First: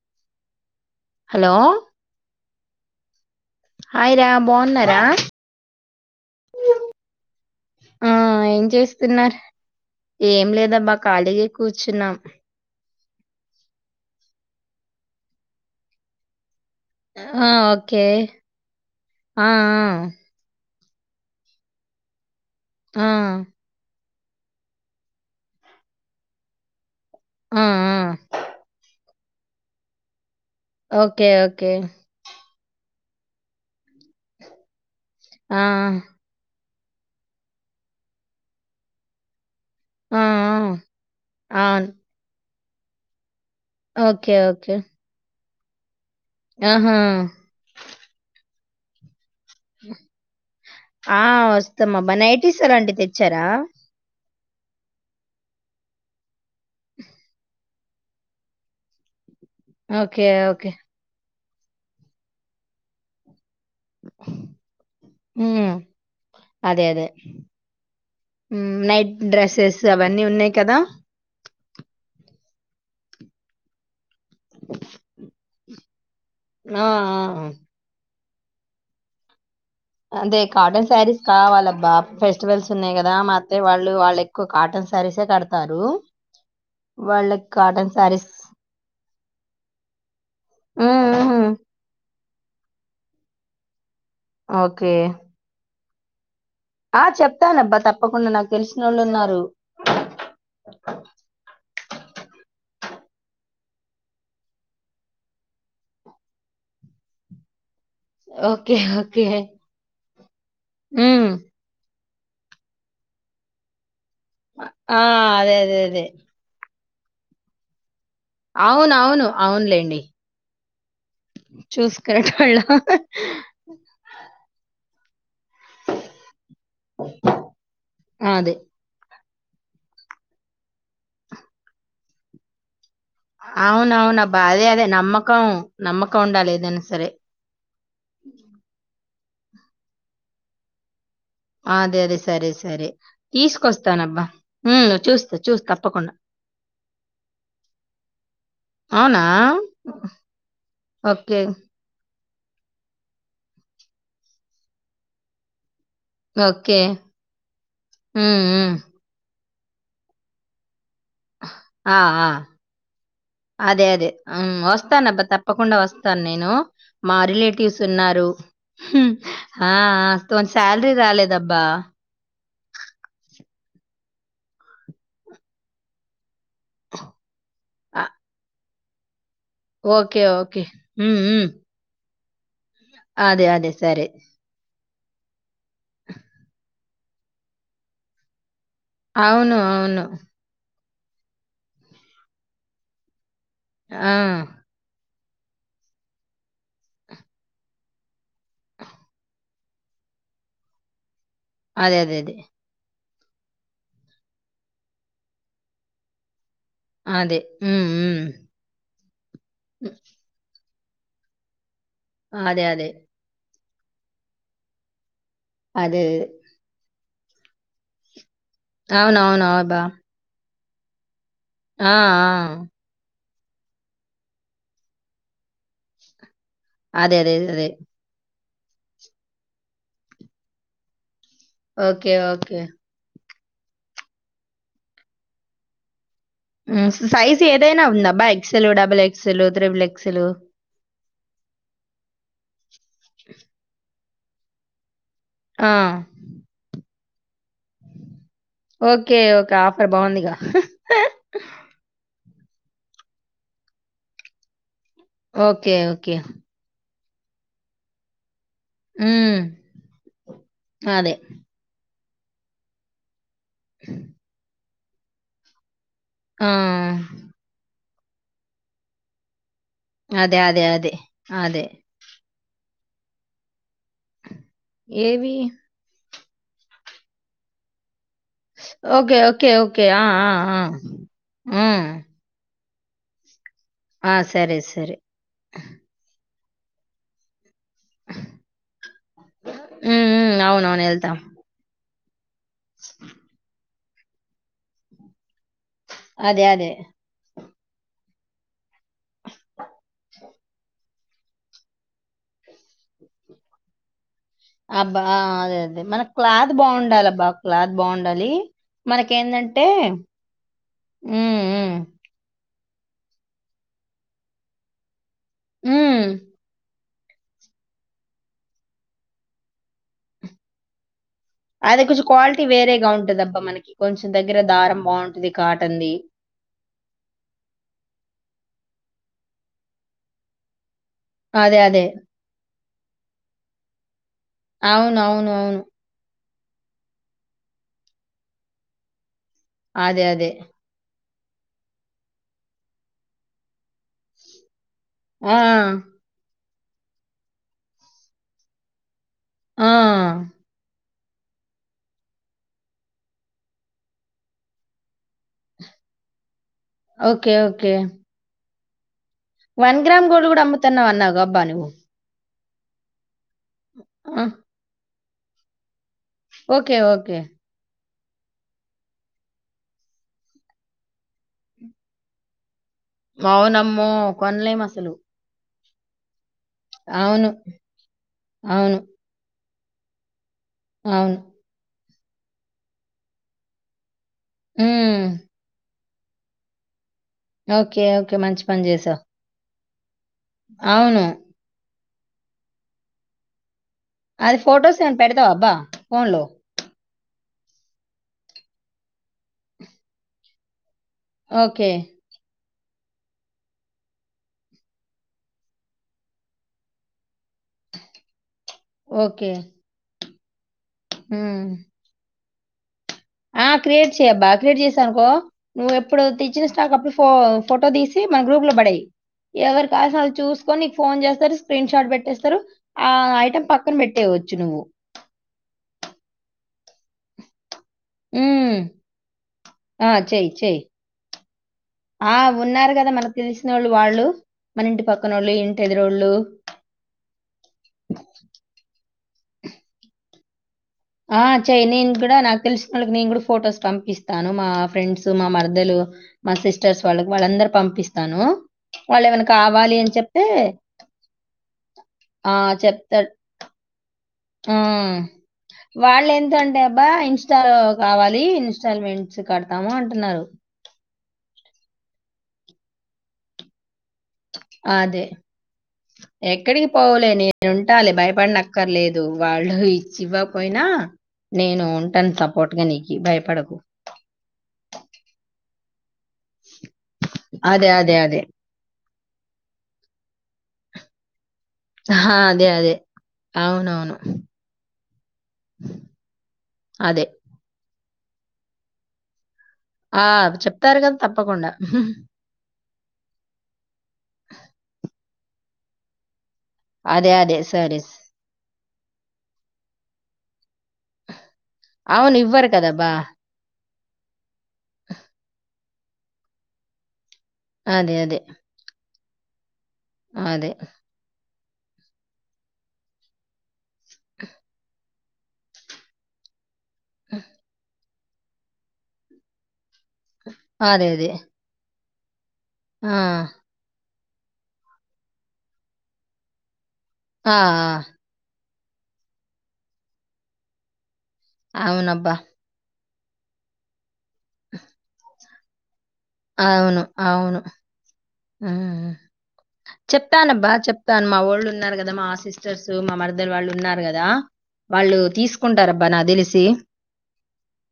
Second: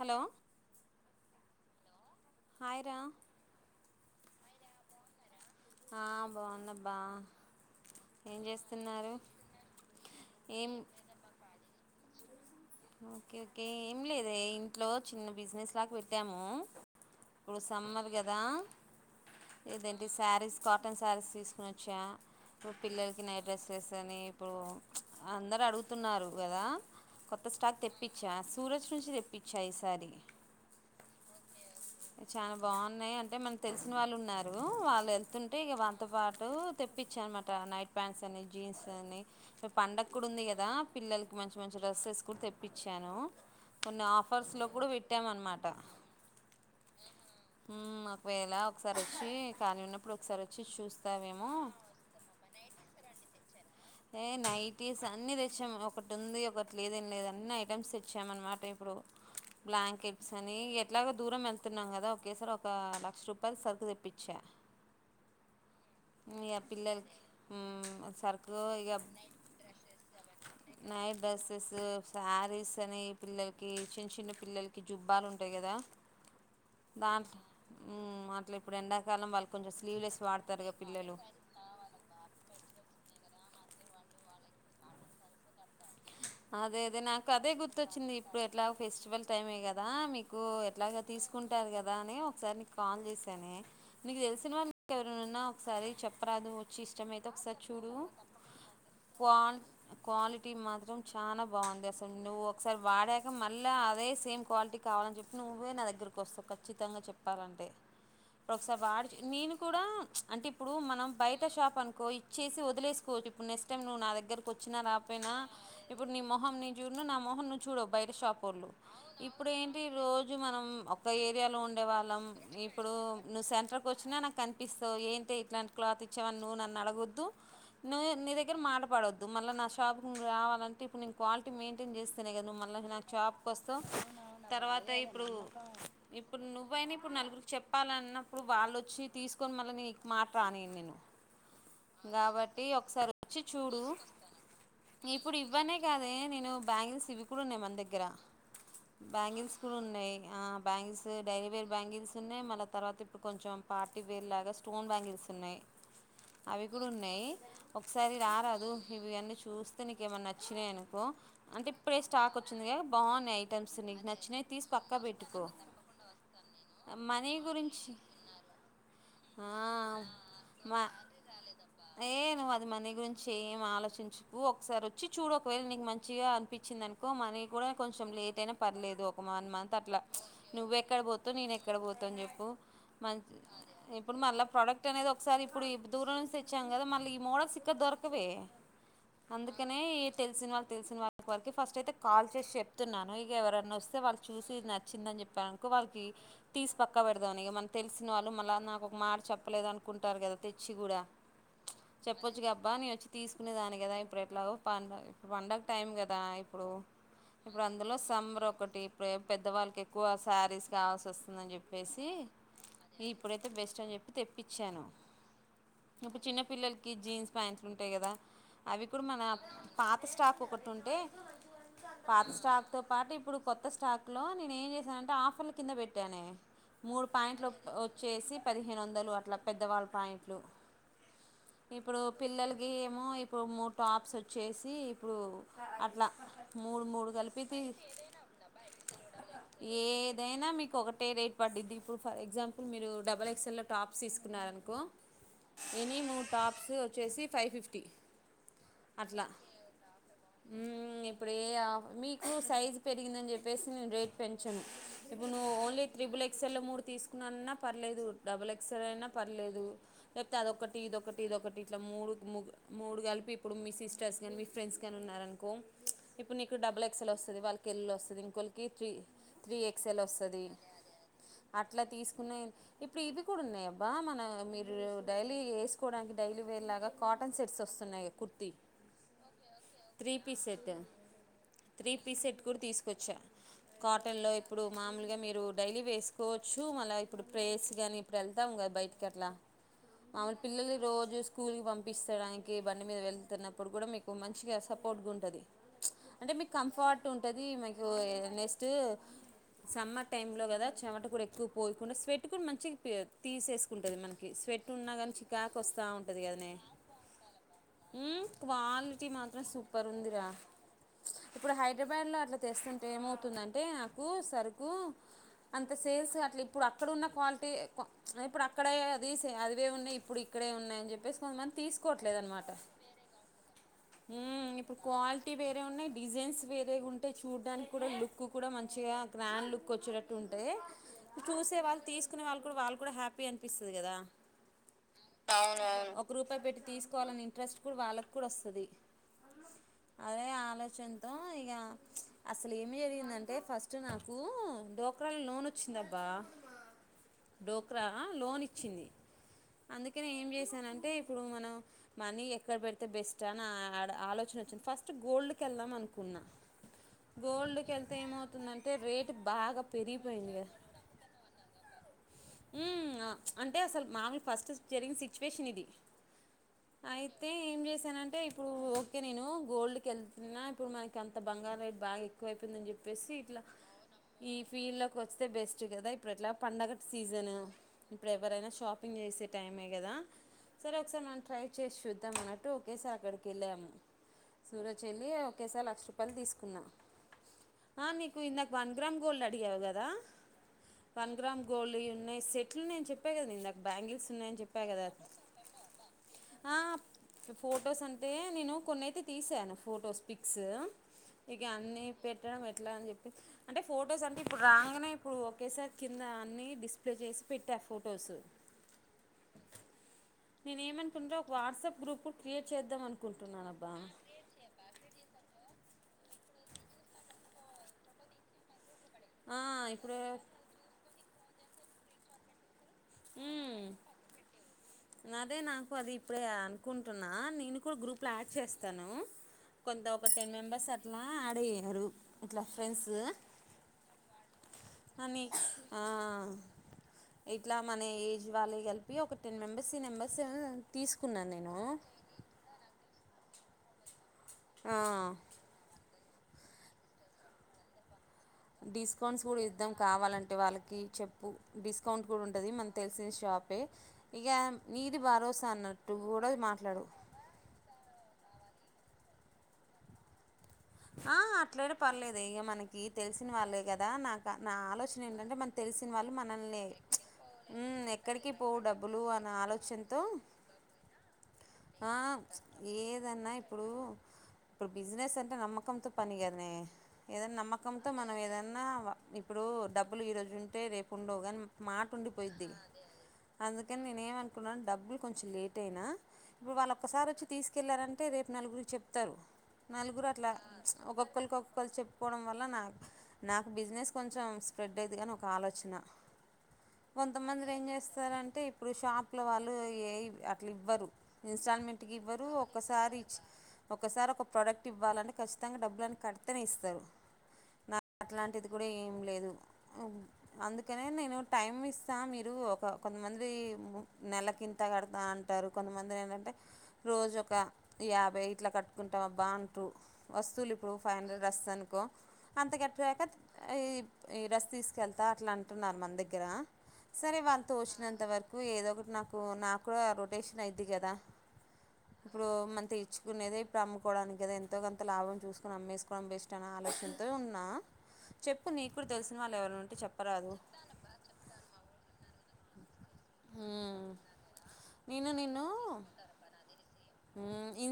Hello లో hi రా hi Ram బావున్నారా ఆ బాగున్నబ్బా ఆ ఏం చేస్తున్నార్? ఏం లేదబ్బా ఖాళీగే కూర్చున్నాం. ఓకే ఓకే ఏం లేదే ఇంట్లో చిన్న బిజినెస్ లాగ్ పెట్టాము. ఆ ఇప్పుడు ఓకే సమ్మర్ కదా ఆ ఆ ఏదేంటి శారీస్ కాటన్ శారీస్ తీసుకునోచ్చా రూ ఆ పిల్లల్కి నైట్ డ్రెస్సెస్ అని ఇప్పుడు ప్చ్ అందరుూ అడుగుతున్నారు గదా ఆ స్టాక్ ఆ తెప్పిచ్చా సూరజ్ నుంచి తెప్ ప్పిచ్చా ఈసారి ఓకే ఓకే బావున్నాయి అంటే మనకి తెలిసిన వాళ్ళు ఉన్నారు. వాళ్ ఏ ఎల్తుంటే ఆ ఇగా వల్తో పాటు తెప్పిచ్చా అన్మాట. నైట్ ప్యాంట్స్ అని, జీన్స్ అని ఆ పండగ్కుడుంది గదా. పిల్లలకి మంచి ఆ మంచి అవును డ్రెస్సేస్ తెప్పించాను కొన్ని ఓకే ఆఫర్స్ లో ఓకే కూడా పెట్టాం అనమాట అడ ఆహా నాకువేలా సరిచ్చి ఆ వస్తాం అబ్బా నైటీస్ అలాంటివి తెచ్చారా ఏ నైటీస్ అన్ని తెచ్చాము ఒకటి ఉంది ఒకటి లేద ఏం లేదు అన్నీ ఐటమ్స్ తెచ్చామ అన్నమాట ఇప్పుడు ఓకే బ్లాంకెట్స్ అని ఓకే ఎట్లాగ దూరం వె న్నాం కదా ఒకేసారి ఒక లక్ష రూపా రూపాయలు సరుకు తిప్పించ ఉమ్, ఇగ అదే అదే పిల్లకి ఉమ్ నైట్ డ్రెస్సెస్ అవన్నీ ఉన్నాయి కదా నైట్ డ్రెస్సెస్ సారీస్ అని పిల్లలకి చిన్న పిల్లలకి జుబ్బాలు ఉంటాయి కదా ఆ దా ఆ ఇప్పు ఎడాకాలం వాళ్ళకి అదే కాటన్ శారీస్ కావాలబ్బా ఫెస్టివల్స్ ఉన్నాయి కదా అయితే వాళ్ళు వాళ్ళు ఎక్కువ కాటన్ శారీసే కడతారు అదే అదే నాకు వాళ్ళకి అదే కాటన్ గుర్తొచ్చింది శారీస్ ఇప్పుడు ఎట్లా ఫెస్టివల్ టైమే కదా మీకు ఎట్లాగ తీసుకుంటారు కదా అని సార్ నీకు కాల్ చేసాను నీకు తెలిసిన వాళ్ళక ఓకే ఎవరి ఉన్నా ఒకసారి చెపరదు వచ్చి ఆ ఇస్టమైతే అయితే ఒకసారి చెప్తానబ్బా చూడు తప్పకుండా నాకు తెలిసిన వాళ్ళు ఉన్నారు కల్ క్వాలిటీ మాత్రం చాల బాగుంది అసలు నువ్వు ఒకసారి వాడాక మళ్ళీ అదే సేమ్ క్వాలిటీ కావాలని చెప్పి నువ్వే నా దగ్గరకి వస్తావు ఖచ్చితంగా చెప్పాలంటే ఓకే ఒకసారి వాడు ఓకే నేను కూడా అంటే ఇప్పుడు మనం ఉమ్, బయట షాప్ అనుకో చేసి వదిలేకోవచ్చ ఇప్పుడు నీ ఇష్టం నువ్వు నా దగ ఆ అదే అదే ఇప్పుడు నీ మొహం నీ జున్ను నా మొహం నువ్వు చూడు [inaudible] బయట షాపోళ్లు అవును అవును ఇప్పుడు ఏంటి అవునులేండి రోజు మనం ఒక ఏరియాలో ఉండేవాళ్ళం చూసుకునేటోళ్ళ ఇప్పుడు నువ్వు సెంటర్కి వచ్చినా నాకు అనిపిస్తుంది సో ఏంతై ఇట్లాంటి క్లాత్ ఇచ్చేవనీ నువ్వు నన్ను అడగొద్దు నువ్వు నీ అదే దగ్గర మాటపడ్డొదు అ మళ్ల నా షాప రావాలంటే ఇప్పుడు నే క్వాలిటీ మెయింటైన్ చేస్తేనే కద మళా నా జాబ్కిస్తాం అవునవునబ్బా అదే అదే తర్వాత ఇప్పుడు నమ్మకం నమ్మకం ఇప్పుడు ఉండాలి ఏదైనా నువ్వైనా సరే ఇప్పుడు నలుగురికి చెప్పాలన్నప్పుడు వాళ్ళొచ్చి తీసుకొని మళ్ళీ నీ మాట రానిను నేను అదే అదే సరే కాబట్టి సరే ఒకసారి వచ్చి తీసుకొస్తానబ్బా చూస్తా చ ఇవన్న కాదే నేను బ్యాంగిల్స్ ఇవి కూడా ఉన్నాయి మన దగ్గర అవునా? బ్యాంగిల్స్ కూడా ఉన్నాయి bangles okay. Daily wear bangles ఉన్నాయి మళ్ళా తర్వాత ఇప్పుడు కొంచెం పాార్టీ వేర్ లాగా స్టోన్ బ్యాంగిల్స్ ఉన్నాయి అవి ఓకే. కూడా ఉన్నాయి ఒకసారి హ్మ్. రారదు హ్మ్. ఇవి అన్నీ చ చూస్తే నకేమైనాచ్చ శేను ఆ ఆ బాగున్నాయి ఐటమ్స్ అదే నీకు అదే నచ్చినాయి తీసి పక్కా వస్తానబ్బా పెట్టుకో తప్పకుండా వస్తాను నేను మా మనీ రిలేటివ్స్ గురించి ఉన్నారు ఆ మ శాలరీ రాలేదబ్బా ఏ నువ్వు అది మనీ గురించి ఏం ఆలోచించుకు ఒకసారి వచ్చ వచ్చి చూడు ఒకవేళ నీకు మంచిగా నచ్చిందనుకో మనీ కూడా అ కొంచెం లేట్ అయినా పర్లేదు ఒక ఒక వన్ మంత్ అట్లా ఓకే. ఓకే. నువ్ ఎక్కడ హ్మ్. పోతావు హ్మ్. నేన ఎక్కడ పోతను చెప్పి మంచి అదే. అదే. సరే. ఇప్పుడు మళ్ళ ప్రోడక్ట్ క్ట్ అనేది ఒకసారి ఇప్పుడు దూరం నుంచి తెచ్చాం కదా మళ్ళీ ఈ మోడల్స్ ఇక్కడ దొరకవే అవును నే అవును. తెలిసిన వాళ్ళ తెలిసిన వా వళ్కి ఫస్ట్ అయితే కాల్ చేసి చెప్తున్నాను ఎవరన్నా వస్తే ఆ! వాళ్ళు చూసిది నచ్చింద అని చెప్పి చెప్పను వాళ్ళకి తీసి పక్క పెడదామని ఇ మన తెలిసిన వాళ్ళు మళ్ళీ నాకు ఒక మాట చెప్పలేదు అనుకుంటారు కదా తెచ్చి కూడా అదే. అదే. అదే. చెప్పొచ్చు క అబ్బా నీ వచ్చి తీసుకునే దాని కదా ఇట్లా ప ఇప్పుడు పండగ టైం కదా ఇప్పుడు అదే ఉ ప్రేబ్ పెద్దవాళ్ళకి ఎక్కువ సారి కావాల్సి వస్తుందని చెప్పి వేసి అదే. అదే. ఇప్పుడైతే బస్ అని చెప్పి తెప్పించాను అదే. ఇప్పు అదే. చిన్న పిల్లలకి జీన్స్ ఫంతలుంటాయి కదా అవి కూడా మన అవునవునవుబా పాత స్టాక్ ఒకటి ఉంటే పాత స్టాక్ తో పాటు ఇప్పుడు కొత్త స్టాక్లో నేను ఏం చేశానంటే ఆఫర్ల కింద పెట్నే మూడు అదే. అదే. పాయింట్లు వ్ అదే. వచ్చేసి పదిహేను వందలు అట్లా పెద్దవాళ్ళ పాయింట్లు ఇప్పుడు ఓకే. ఓకే. పిల్లలకి ఏమో ప్రమోట్ టాప్స్ వచ్చేసి ఇప్పుడు అట్టా ఉ సైజు ఏదైనా ఉందబ్బా XL, double XL, triple XL వాడది దీపు ఫర్ ఎగ్జామ్ మీరు డబల్ ఎక్స్ఎల్ టాప్ తీసుకున్నారనుకో ఆ! ఇని మూ టాప్స్ వచ్చేసి ఫైవ్ ఫిఫ్టీ ఓకే. అట్లా ఓకే. ఆఫర్ బావుందిగా. ఉమ్ ఇప్పుడు ఏ ఆప్ మీ నువ్వు సైజు పెరిగిందని చెప్పేసి నేను రేట్ పెంచను. ఇప్పు నువ్వు ఓకే. Only okay. త్రిబుల్ ఎక్స ల్లో తీస్ నన్నా పర్లేదు డబుల్ ఎక్స్రే అయినా హ్మ్. పర్లేదు. లేకపోతే అదొకటి అదే. ఇదొకటి ఇదొకటి ఇట్లా మూడు ముగ్ మూడుగలిపి ఇప్పుడు మీ సిస్టర్స్ గన్పి ఫ్రెండ్స్ కానీ ఉన్నారనుకో ఇప్పుడు ఆ! నీకు డబుల్ ఎక్స్ ల్ వస్తుంది. వాళ్ళకిళ్ళ వస్ ఇంకోలికి త్రీ త్రీ ఎక్సఎల్ అదే. వస్తది అదే. అదే. అదే. అట్లా తీసుకునే ఇప్పుడు ఇవి కూడా ఉన్నాయి అబ్బా మన మీరు ఏవి? డైలీ వేసుకోవడానికి డైలీ వేర్ లాగా కాటన్ సెట్స్ వస్తాయి. కుర్ ఓకే ఓకే ఓకే ఆ ఆ పీస్ సెట్ ఆ కుచ్చ ఆ! కాటన్ లో సరే. ఇప్పుడు సరే. మామూలుగా మీరు డైలీ వేసుకో కోవచ్చు మళ్ళ ఇప్పుడు పేస్ కానీ ఇప్పుడు వెళ్తాం కదా. బయటికి అట్లా హ్మ్. హ్మ్. మాములు పిల్లలు అవునవును. ఎళ్తాం. రోజు స్కూల్ పంప్ విస్తరాంక్ ఏ బండిమీద వేల్ ఇప్పుడు కూడా మీకు మంచిగా సపోర్ట్గా ఉంటది అంటే అదే. మీకు అదే. కంఫర్ట్ ఉంటది అది మనకు నెక్స్ట్ సమ్మర్ టైంలో కదా చెమట కూడా ఎక్కువ పోయకుండా స్వెట్ కూడా మంచిగా తీసేసుకుంటుంది మన అబ్బా అదే అదే మన కదనే క్లాత్ బాగుండాలి అబ్బా క్లాత్ బాగుం క్వాలిటీ మాత్రం సూపర్ ఉందిరా హ్మ్. ఇప్పుడు హ్మ్. హైదరాబాద్ లో అట్లా తెస్తుంటే ఏమవుతుందంటే నాకు సరుకు అంత హ్మ్. సేల్స్ అట్లా ఇప్పుడు అ అక్కడ ఉన్న క్వాలిటీ ఇప్పుడు అక్కడే అది సే అదివే ఉన్నాయి ఇప్పుడు ఇక్కడే ఉన్నాయని చెప్పేసి కొంతమంది అది కొంచెం తీసుకోవట్లేదు క్వాలిటీ అనమాట వేరేగా ఉంటదబ్బా మనకి కొంచెం దగ్గర దారం ఇప్పుడు బాగుంటది క్వాలిటీ వేరే కాటన్ ఉన్నాయి ది డిజైన్స్ వేరే ఉంటాయి చూడ్డానికి కూడా లుక్ కూడా మం మంచిగా గ్రాండ్ లుక్ వచ్చేటట్టు ఉంటాయ్ చూసే అదే వాళ్ళు అదే తీసుకునే వాళ్ళు కూడా వాళ్ళు కూడా హ్యాపీ అనిపిస్తుంది కదా అవునవునువును అవునవును. ఒక పెట్టి తీకోలని ఇంట్రస్ట్ ఇప్పుడు వాళ్ళకి కూడా వస్తది అదే ఆలోచన మొత్తం ఇక అసలు ఏం జరిగిందంటే ఫస్ట్ నాకు డోకరలో ఆ లోన్ వచ్చిందబ్బా డోక్రా లోన్ ఇచ్చింది ఆ అందుకే నే ఏం చేశానంటే ఇప్పుడు మనం మనీ ఎక్కడ పెడితే బెస్ట్ అని ఆలోచన వచ్చింది ఫస్ట్ గోల్డ్కి వెళ్దాం అనుకున్నా ఓకే గోల్డ్ ఓకే కెళ్తే ఏమవుతుందంటే రేట్ వన్ గ్రామ్ గోల్డ్ కూడా అమ్ముతున్నావు అన్నాగ అబ్బా నువ్వు ఉ అంటే అసలు మామి ఆ, ఫస్ట్ జరిగిన సిచువేషన్ ఇది ఓకే ఓకే అయితే ఏం చేశానంట అంటే ఇప్పుడు ఓకే నేను గోల్డ్ క వెళ్తున్నా ఇప్పుడు మనకి అంత బంగారు రేట్ బాగా ఎక్కువ అయిపోతుందని చెప్పి చెప్పేసి ఇట్లా అవునమ్మో ఈ కొనలేం ఫీల్డ్ అసలు లోకి వస్తే బెస్ట్ జు కాదా ప్రట్లాప్ పండగ అవును సీజను ఇప్పుడు ఎవరైనా అవును షాపింగ్ చేసే టైమే కదా సరే ఒకసారి అవును మనం ట్రై చేస్ చూద్ అన్నట్టు ఓకేసారి అక్కడికి వెళ్ళాము సూరజ్ ఉమ్, చెల్లి ఒకేసారి లక్ష రూపా చెప్పలు తీసుకున్న ఓకే ఆ ఓకే మీకు మంచి ఇందాక పని వన్ గ్రామ్ చేసావు గోల్డ్ అడిగా దా అవును వన్ గ్రామ్ గోల్ ఉ నే సెట్లు నేను చెప్ప కదా ఇందా అది ఫొటోస్ ఏమన పెడతావా అబ్బా ఫోన్ లో ఆ ఫొటోస్ అంటే నేను కొన్నియితే తీసాను ఫొటోస్ పిక్స్ ఇగా ఓకే అన్ని పెట్టడం ఎట్లా అని చెప్పే అంటే ఫొటోస్ అంటే ఇప్పుడు రాగానే ఇప్పుడు ఒకేసారి కింద అన్ని డిస్ప్లే చేసి పెట్టారు ఫొటోస్ ఓకే నేను ఏమనుకుంట ఒక ఉమ్. వాట్సాప్ ప్పు క్రియేట్ చేద్దాం అ ఆ క్రియేట్ చేయ్యబ్బా క్రియేట్ చేసానుకో నువ్వు ఎ ఇప్పుడు తెచ్చిన స్టాక్ అప్పుడు ఫో ఫొటో తీసి మన గ్రూప్ లో పడేయ్ ఆ ఎవరు కాల్సిన ఇప్పుడు వాళ్ చూసుకొని నీకు ఫోన్ చేస్తారు స్క్రీన్ షార్ట్ పెట్టేస్తారు ఆ ఐటమ్ ఉమ్ పక్కన పెట్ తేవచ్చు నువ్వు అదే నాకు అది ఇప్పుడే అనుకుంటున్నా నేను కూడా గ్రూప్లో యాడ్ హ్మ్. చేస్తాను కొంత ఆ! ఒక చెయి, టెన్ చెయి. మెంబర్స్ అట్లా యాడ్ అయ్యారు ఆ! ఇట్లా ఉన్నారు ఫ్రెండ్స్ గదా! మనకు తెలిసినోళ్ళు వాళ్ళు. వాళ్ళు మన ఇంటి అని పక్కనోళ్ళు, ఆ ఇంటెదురోళ్ళు. ఇట్లా మన ఏజ్ వాళ్ళే కలిపి అ ఒక టెన్ మెంబర్స్ త్రీ మెంబర్స్ ఆ చై నేనుకూడా నాకు తెలిసిన వాళ్ళుక్ నన్ కూడా ఫొటోస్ పంపిస్త్ తాను మా ఆ ఫ్రెండ్స్ మా మర్దలు మా సిస్టర్స్ వాళ్ళకి వాళ్ళందరు పంపిస్తారు డిస్కౌంట్స్ కూడా ఇద్దాం చెప్తే కావాలంటే వాళ్ళకి చెప్పు డిస్కౌంట్ కూడా ఆ! ఉంటుంది మన చెప్తారు. తెలిసిన షాపే ఇక ఆ నీది భరోసా అన్నట్టు కూడా వాళ్ళెంతంటే మాట్లాడు అబ్బా ఇన్స్టాలో కావాలి ఇన్స్టాల్మెంట్స్ కడ్తాము అంటున్నారు. ఆ అట్లైన పర్లేదు ఇగ మనకి తెల్సిన వాళ్ళే క దా నాక్ నా ఆలోచన అదే ఏంటంటే మనక్ తెల్సిన వాళ్ళు మనల్ని ఎక్కడికి పోవులే మ్ నేనుంటాలే ఎక్కడ్కి పోవు డబ్బులు భయపడనక్కర్లేదు. అనే వాళ్ళు ఆలోచనతో ఇచ్చి ఇవ్వకపోయినా నేను ఆ ఉంటాను సపోర్ట్‌గా నీకి ఏదన్నా భయపడకు. ఇప్పుడు ఇప్పుడు బిజినెస్ అంటే నమ్మ పంతో పనిగనే ఏదైన్నా అదే, నమ్మకంతో అదే, మనం అదే. ఏదన్నా ఇప్పుడూ డబ్బులు ఈరోజు ఉంటే రేపు ఉండవు కని మాట ఆ! అదే, ఉండిపోద్ది అదే. అందుకని అవునవును. నేన్ ఏమనుకున్నాను డబ్బులు కొంచం లేట్ అయినా ఇప్పుడు వాళ్ళు అదే. ఒక్కసారి వచ్చి తీస్ కెళ్లారంటే రేప్ నలుగురికి చెప్తారు. ఆ! నలుగురు అట్లా చెప్తారు కదా! ఒక్కొక్కరికి తప్పకుండా. ఒక్కొక్కలు చెప్పుకోవడం వల్ల నా నాకు బిజినెస్ కొంచం స్ప్రెడ్ అయిదిగాని ఒక ఆలోచన అదే, అదే. కొంతమందిల ఏం సారీస్. చేస్తారంటే ఇప్పుడు షాప్లో వాళ్ళు ఏ ఇట్లివ్వరు ఇన్స్టాల్మెంట్కి అవును. ఇవ్వరు కదబ్బా! ఒసారి ఇచ్ ఒకసారి ఒక ప్రొడక్ట్ ఇవ్వాలని కస్ చ్చితంగా డబ్బులన్ని కడ్తేనే ఇస్తరు. నాక్ అదే, అదే. అట్లాంటిది కూడా ఏం లేద్ అ అదే. అందుకనే నేను టైం ఇస్తా మీరు ఒక కొంతమంది నెల కింత కడ్తా అంటారు కొంతమంది ఏంటంటే రోజొక యాభై ఇట్ల కట్టుకుంటాం అబ్బా అంటు వస్తువులు ఇప్పుడు అదే, ఫైవ్ అదే. హండ్రెడ్ డ్రెస్ అనుకో అంత ఆ! గట్టుడయ్యాక [inaudible] ఈ డ్రెస్ తీస్కెళ్తా అట్లా అంటున్నారు మన దగ్గరా సరే ఆ! వాళ్ళతో ఆ! వచ్చినంత వరకు ఏదో ఒకటి నాకు నాక్కూడా రొటేషన్ అయిద్ది కదా అవునబ్బా! ఇప్పుడు [inaudible] ఉన్నదే ప్రము కోడానికి కదా ఎంతో గం అవం చూస్కొని అమ్మేస్ అవును అవును చెప్పు నీకు కూడా తెలిసిన వాళ్ళు ఎవరైనా ఉంటే చెప్పరాదు చెప్తానబ్బా చెప్తాను మా వోళ్ళు ఉన్నారు కదా మా సిస్ స్టర్స్ మా మర్దల్ వాళ్ళు ఉన్నారు ఉమ్ కదా వాళ్ళు నేను తీసుకుంటారబ్బా నాక్ తెల్సి ఇ